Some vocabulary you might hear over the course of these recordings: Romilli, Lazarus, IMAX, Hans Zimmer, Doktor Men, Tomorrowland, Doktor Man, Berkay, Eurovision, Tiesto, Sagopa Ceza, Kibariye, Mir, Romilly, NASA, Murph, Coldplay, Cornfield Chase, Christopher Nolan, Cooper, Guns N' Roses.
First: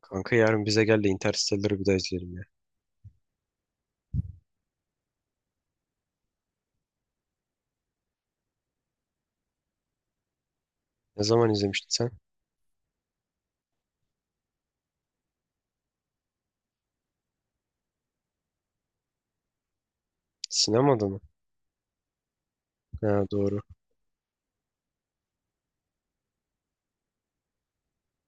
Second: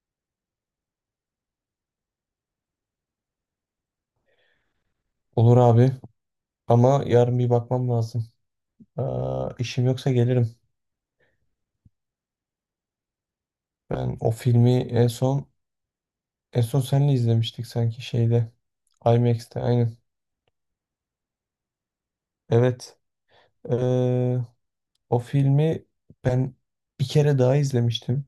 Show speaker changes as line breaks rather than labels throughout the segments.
Kanka yarın bize gel de Interstellar'ı bir daha izleyelim ya.
Olur abi, ama yarın bir bakmam lazım. Aa, işim yoksa gelirim.
Ne zaman izlemiştin sen?
Ben o filmi en son seninle izlemiştik sanki şeyde, IMAX'te, aynen.
Sinemada mı?
Evet.
Ha, doğru.
Ee, O filmi ben bir kere daha izlemiştim.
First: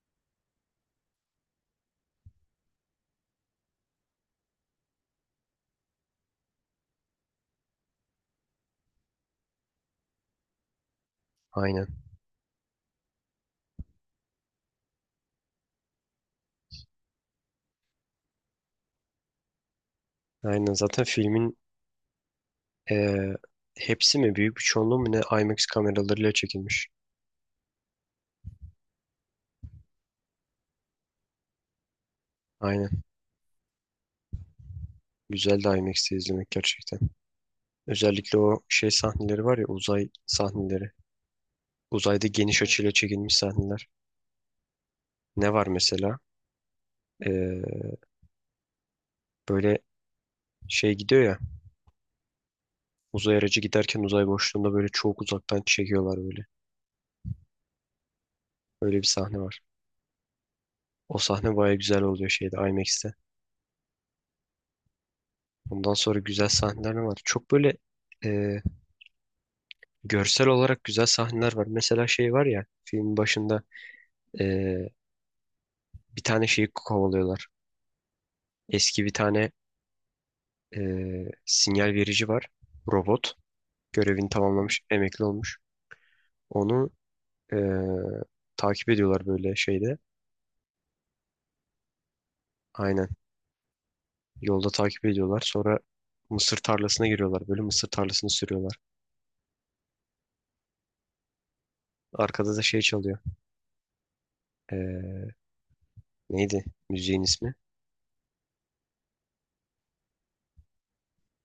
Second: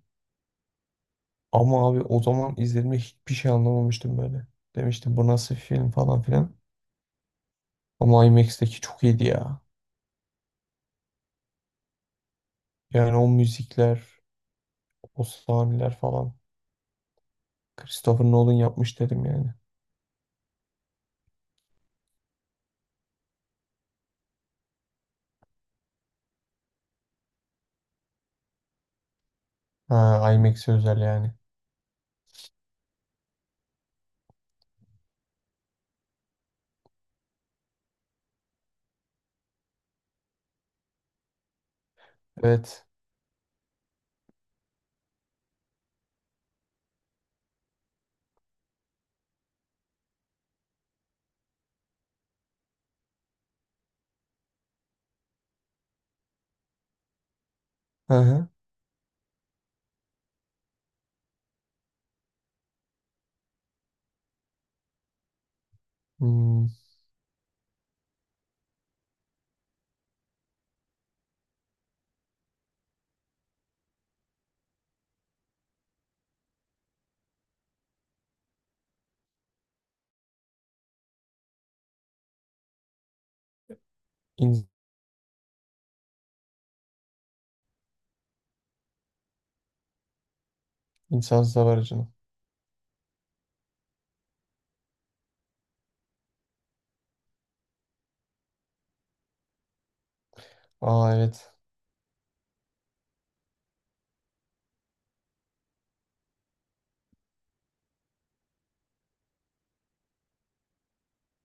Ama abi o zaman izlediğimde hiçbir şey anlamamıştım böyle. Demiştim bu nasıl film, falan filan. Ama IMAX'teki çok iyiydi ya.
Aynen.
Yani o müzikler, o sahneler falan. Christopher Nolan yapmış dedim yani.
Aynen. Zaten filmin eee, hepsi mi? Büyük bir çoğunluğu mu ne? IMAX kameralarıyla çekilmiş.
Ha, IMAX'e özel yani.
Aynen. Güzel de IMAX'te izlemek gerçekten. Özellikle o şey sahneleri var ya, uzay sahneleri. Uzayda geniş
Evet.
açıyla çekilmiş sahneler. Ne var mesela? Eee, böyle şey gidiyor ya. Uzay aracı giderken uzay boşluğunda böyle çok uzaktan çekiyorlar böyle.
Hı hı.
Öyle bir sahne var. O sahne baya güzel oluyor şeyde, IMAX'te. Ondan sonra güzel
Hmm,
sahneler ne var. Çok böyle e, görsel olarak güzel sahneler var. Mesela şey var ya, filmin başında e, bir tane şeyi kovalıyorlar. Eski bir tane e, sinyal verici var. Robot. Görevini
in,
tamamlamış. Emekli olmuş. Onu e, takip ediyorlar böyle şeyde.
insansız hava aracını.
Aynen. Yolda takip ediyorlar. Sonra mısır tarlasına giriyorlar. Böyle mısır tarlasını sürüyorlar.
Aa evet.
Arkada da şey çalıyor. E, neydi müziğin ismi?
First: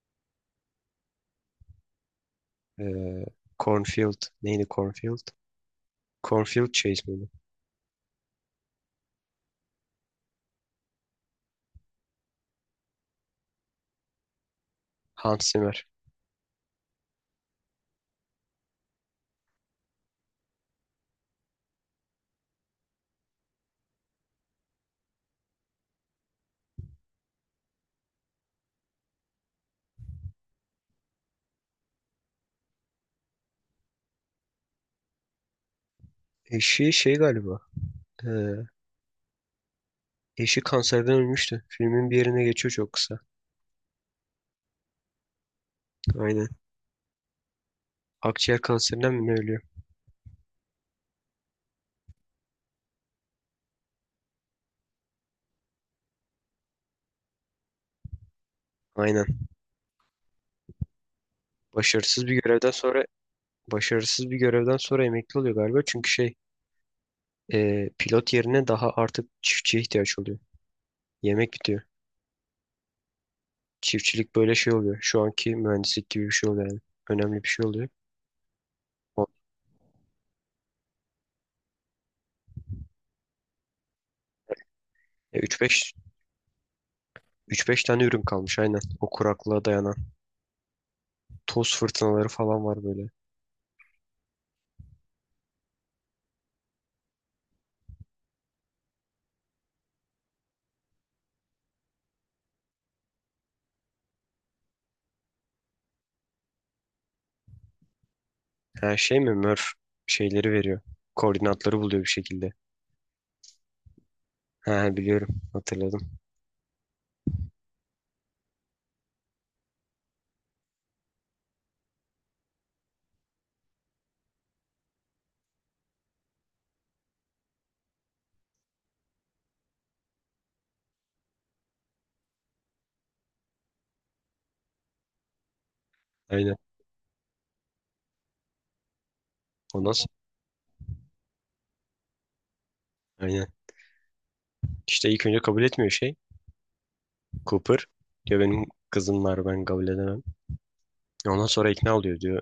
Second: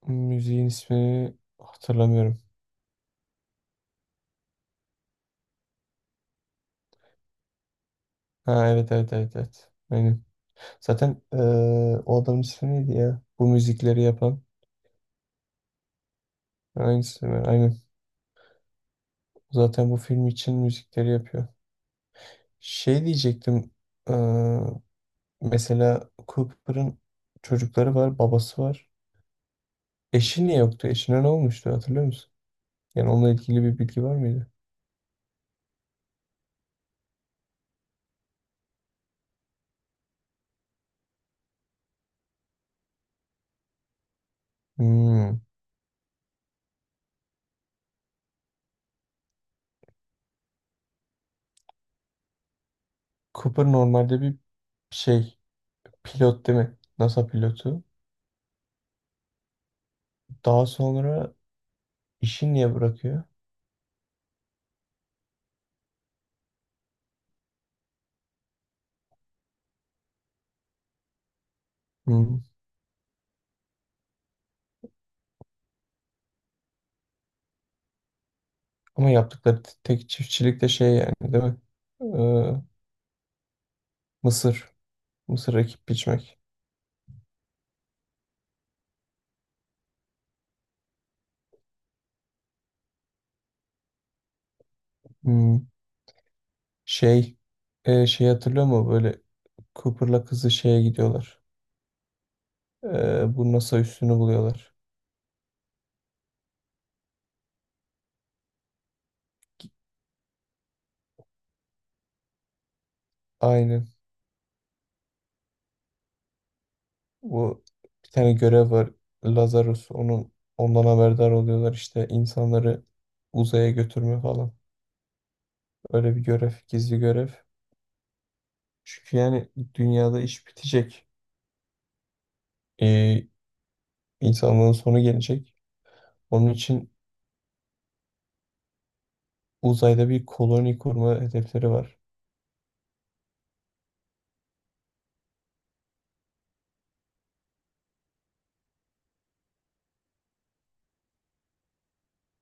Müziğin ismini hatırlamıyorum.
Ee, Cornfield. Neydi Cornfield? Cornfield Chase miydi?
Ha, evet evet evet evet. Aynen. Zaten o adamın ismi neydi ya? Bu müzikleri yapan.
Hans Zimmer.
Aynısı mı? Aynen. Zaten bu film için müzikleri yapıyor. Şey diyecektim. eee, Mesela Cooper'ın çocukları var, babası var. Eşi niye yoktu? Eşine ne olmuştu, hatırlıyor musun? Yani onunla ilgili bir bilgi var mıydı?
Eşi şey galiba. Ee, eşi kanserden ölmüştü. Filmin bir yerine geçiyor çok kısa.
Hmm.
Aynen. Akciğer kanserinden mi ne ölüyor?
Cooper normalde bir şey, pilot değil mi? NASA pilotu.
Aynen.
Daha sonra
Başarısız bir
işi
görevden
niye
sonra
bırakıyor?
başarısız bir görevden sonra emekli oluyor galiba. Çünkü şey pilot yerine daha artık çiftçiye ihtiyaç oluyor. Yemek bitiyor.
Hmm.
Çiftçilik böyle şey oluyor. Şu anki mühendislik gibi bir şey oluyor yani. Önemli bir şey oluyor.
Ama
O-
yaptıkları tek çiftçilik de şey yani, değil mi? Ee, Mısır.
e,
Mısır ekip
3-5
biçmek.
3-5 tane ürün kalmış, aynen. O, kuraklığa dayanan. Toz fırtınaları falan var böyle.
Hmm. Şey şey hatırlıyor musun? Böyle Cooper'la kızı şeye gidiyorlar. Bu NASA üssünü buluyorlar.
Ha, şey mi? Murph şeyleri veriyor. Koordinatları buluyor bir şekilde.
Aynen.
Ha, biliyorum. Hatırladım.
Bu bir tane görev var. Lazarus, ondan haberdar oluyorlar işte, insanları uzaya götürme falan. Öyle bir görev, gizli görev. Çünkü yani dünyada iş bitecek. Ee, insanlığın sonu gelecek. Onun
Aynen.
için
O
uzayda
nasıl?
bir koloni kurma hedefleri var.
Aynen. İşte ilk önce kabul etmiyor şey. Cooper. Diyor benim kızım var, ben kabul edemem. Ondan sonra ikna oluyor, diyor.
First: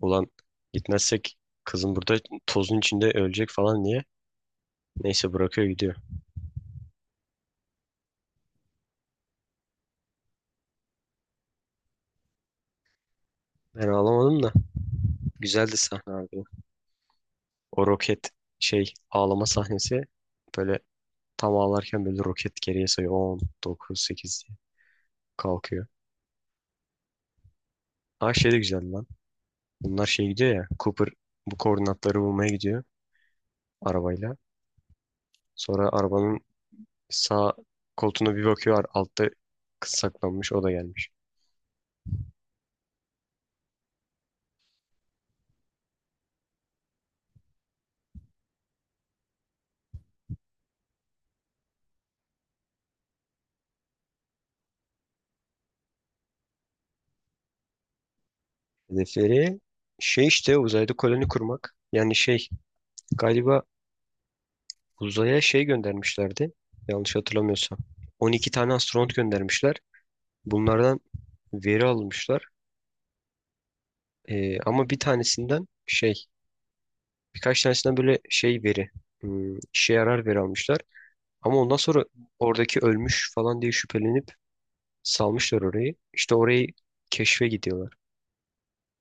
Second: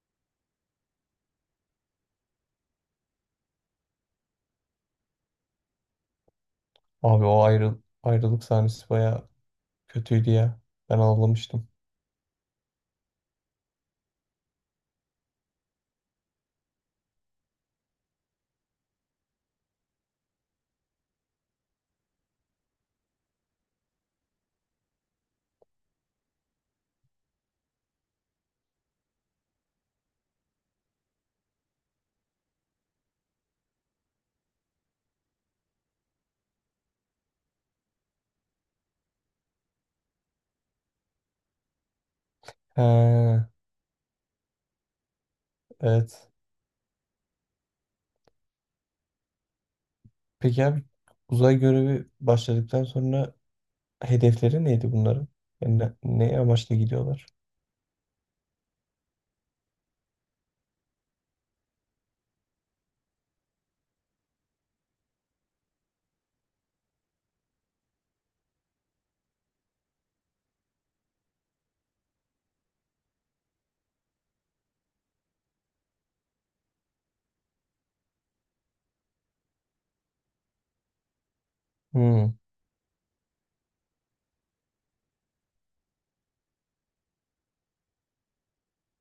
Ulan, gitmezsek kızım burada tozun içinde ölecek falan diye. Neyse, bırakıyor gidiyor.
Abi o ayrıl ayrılık sahnesi bayağı kötüydü ya. Ben ağlamıştım.
Ben ağlamadım da. Güzeldi sahne abi. O roket şey ağlama sahnesi, böyle tam ağlarken böyle roket geriye sayıyor. On dokuz sekiz diye kalkıyor. Ha, şey de güzel lan. Bunlar şey gidiyor ya. Cooper bu koordinatları bulmaya gidiyor arabayla. Sonra arabanın sağ koltuğuna bir bakıyor. Altta kız saklanmış. O da gelmiş.
He, evet. Peki abi, uzay görevi başladıktan sonra hedefleri neydi bunların? Yani ne amaçla gidiyorlar?
Hedefleri şey işte, uzayda koloni kurmak. Yani şey galiba uzaya şey göndermişlerdi. Yanlış hatırlamıyorsam, 12 tane astronot göndermişler. Bunlardan veri almışlar. Ama bir tanesinden şey, birkaç tanesinden böyle şey veri, işe yarar veri almışlar. Ama ondan sonra
Hmm.
oradaki ölmüş falan diye şüphelenip salmışlar orayı. İşte orayı keşfe gidiyorlar.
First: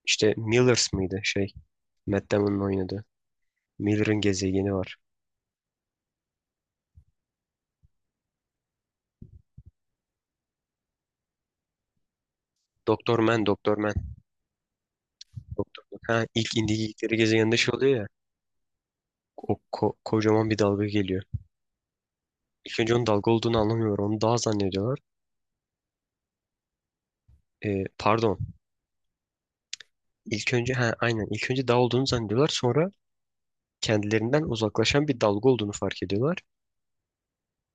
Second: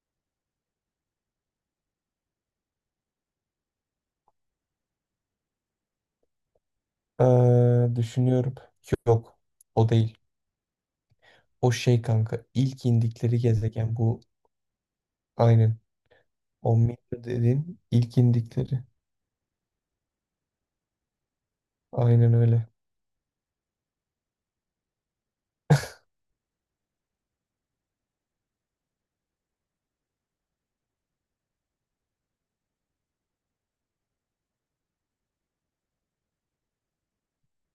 İşte Millers mıydı şey, Matt Damon'un oynadığı. Miller'ın gezegeni var.
Düşünüyorum. Yok. O değil. O şey kanka. İlk
Doktor
indikleri
Man, Doktor Man.
gezegen bu. Aynen.
Doktor Man. Ha, ilk
O Mir
indikleri gezegeninde şey
dediğin
oluyor ya.
ilk indikleri.
Kocaman bir dalga geliyor.
Aynen öyle.
İlk önce onun dalga olduğunu anlamıyorlar. Onu dağ zannediyorlar. Pardon. İlk önce, ha aynen, ilk önce dağ olduğunu zannediyorlar. Sonra kendilerinden uzaklaşan bir dalga olduğunu fark ediyorlar.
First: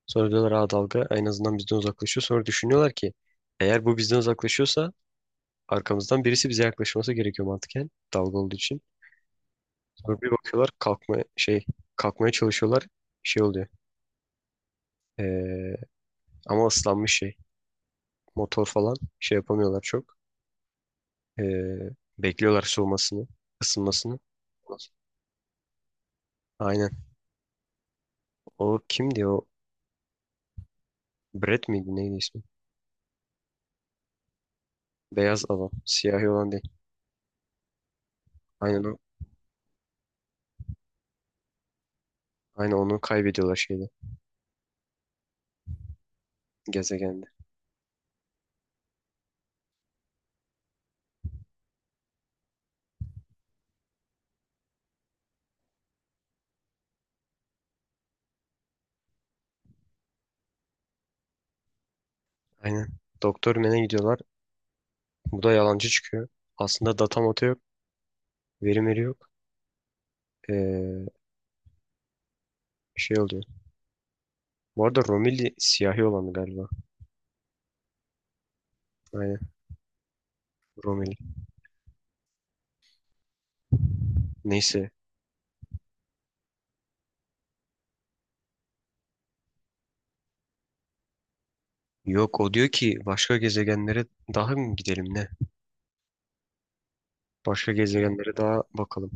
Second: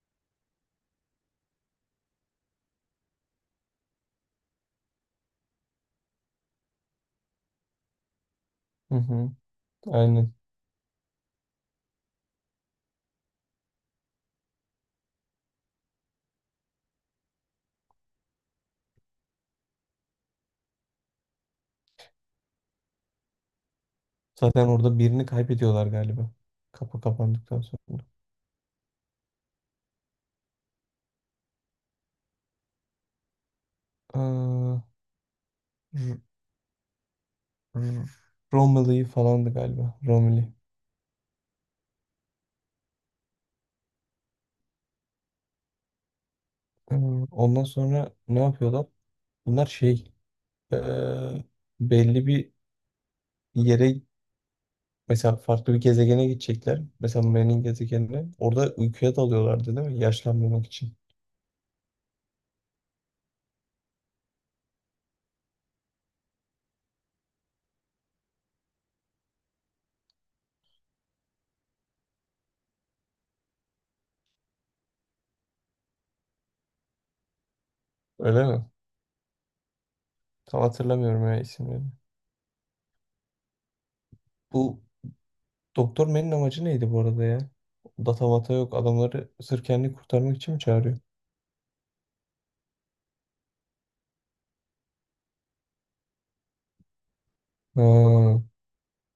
Sonra diyorlar ha, dalga en azından bizden uzaklaşıyor. Sonra düşünüyorlar ki eğer bu bizden uzaklaşıyorsa arkamızdan birisi bize yaklaşması gerekiyor, mantıken, dalga olduğu için.
Hı hı.
Sonra bir
Aynen.
bakıyorlar kalkmaya çalışıyorlar. Şey oluyor. Ee, ama ıslanmış şey. Motor falan şey yapamıyorlar çok. Ee, bekliyorlar soğumasını, ısınmasını.
Zaten orada birini kaybediyorlar galiba.
Aynen.
Kapı kapandıktan sonra.
O kimdi o? Brett miydi neydi ismi?
Aa,
Beyaz adam. Siyahi olan değil.
R-
Aynen o.
Romilly falandı galiba. Romilly.
Aynen onu kaybediyorlar şeyde.
Ee,
Gezegende.
Ondan sonra ne yapıyorlar? Bunlar şey ee, belli bir yere, mesela farklı bir gezegene gidecekler. Mesela Mer'in gezegenine. Orada uykuya dalıyorlardı değil mi? Yaşlanmamak için.
Aynen. Doktor Men'e gidiyorlar. Bu da yalancı çıkıyor. Aslında data datamata yok. Veri veri yok. Ee, şey oluyor. Bu arada Romilli siyahi olanı galiba.
Öyle mi?
Aynen.
Tam
Romilli.
hatırlamıyorum ya isimlerini. Bu
Neyse.
Doktor Menin amacı neydi bu arada ya? Data mata yok. Adamları sırf kendini kurtarmak için mi çağırıyor?
Yok, o diyor ki başka gezegenlere daha mı gidelim ne? Başka gezegenlere
Ha.
daha bakalım.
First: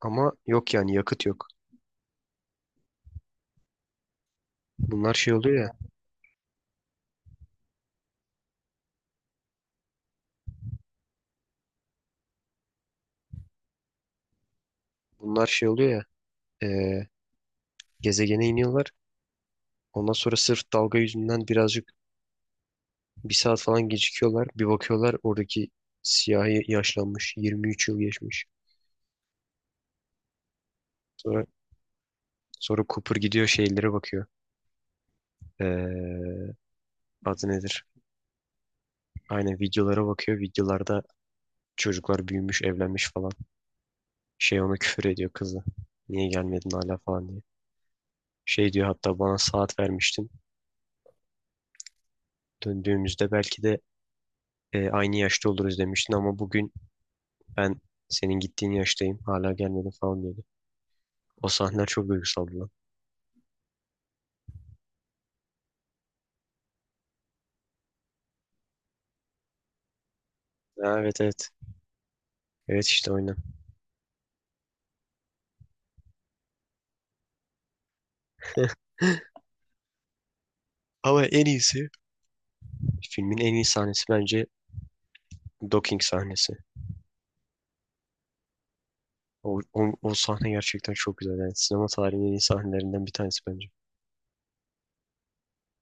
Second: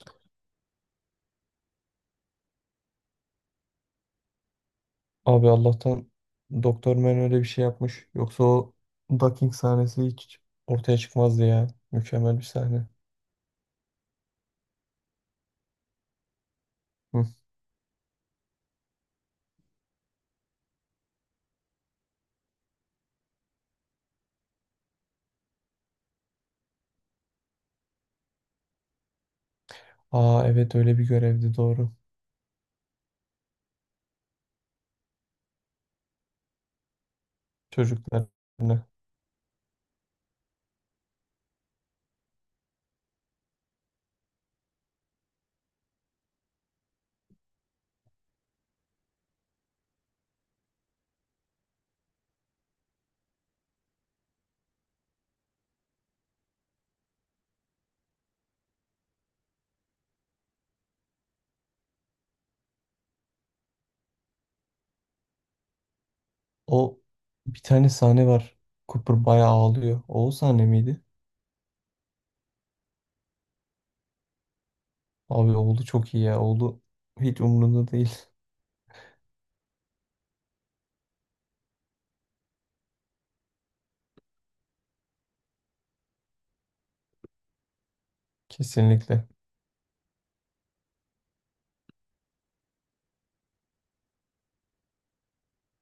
Ama yok yani, yakıt yok. Bunlar şey
Abi
oluyor ya.
Allah'tan Doktor Man öyle bir şey yapmış. Yoksa o ducking sahnesi hiç ortaya çıkmazdı ya. Mükemmel bir sahne.
Bunlar şey oluyor ya. eee,
Hı.
gezegene iniyorlar. Ondan sonra sırf dalga yüzünden birazcık, bir saat falan gecikiyorlar. Bir bakıyorlar, oradaki siyahi yaşlanmış. 23 yıl geçmiş.
Aa evet, öyle bir
Sonra
görevdi, doğru.
sonra Cooper gidiyor şeylere bakıyor. Eee, adı nedir?
Çocuklarına.
Aynen, videolara bakıyor. Videolarda çocuklar büyümüş, evlenmiş falan. Şey, ona küfür ediyor kızı. Niye gelmedin hala falan diye. Şey diyor, hatta bana saat vermiştin. Döndüğümüzde belki de aynı yaşta oluruz demiştin ama bugün ben senin gittiğin yaştayım. Hala gelmedin falan diyordu. O sahneler çok duygusaldı lan.
O, bir tane sahne var. Cooper bayağı ağlıyor. O sahne
Ha,
miydi?
evet evet. Evet işte, oynan.
Abi oğlu çok iyi ya. Oğlu hiç umurunda değil.
Ama en iyisi, filmin en iyi sahnesi bence, docking sahnesi.
Kesinlikle.
O sahne gerçekten çok güzel. Yani sinema tarihinin en iyi sahnelerinden bir tanesi bence.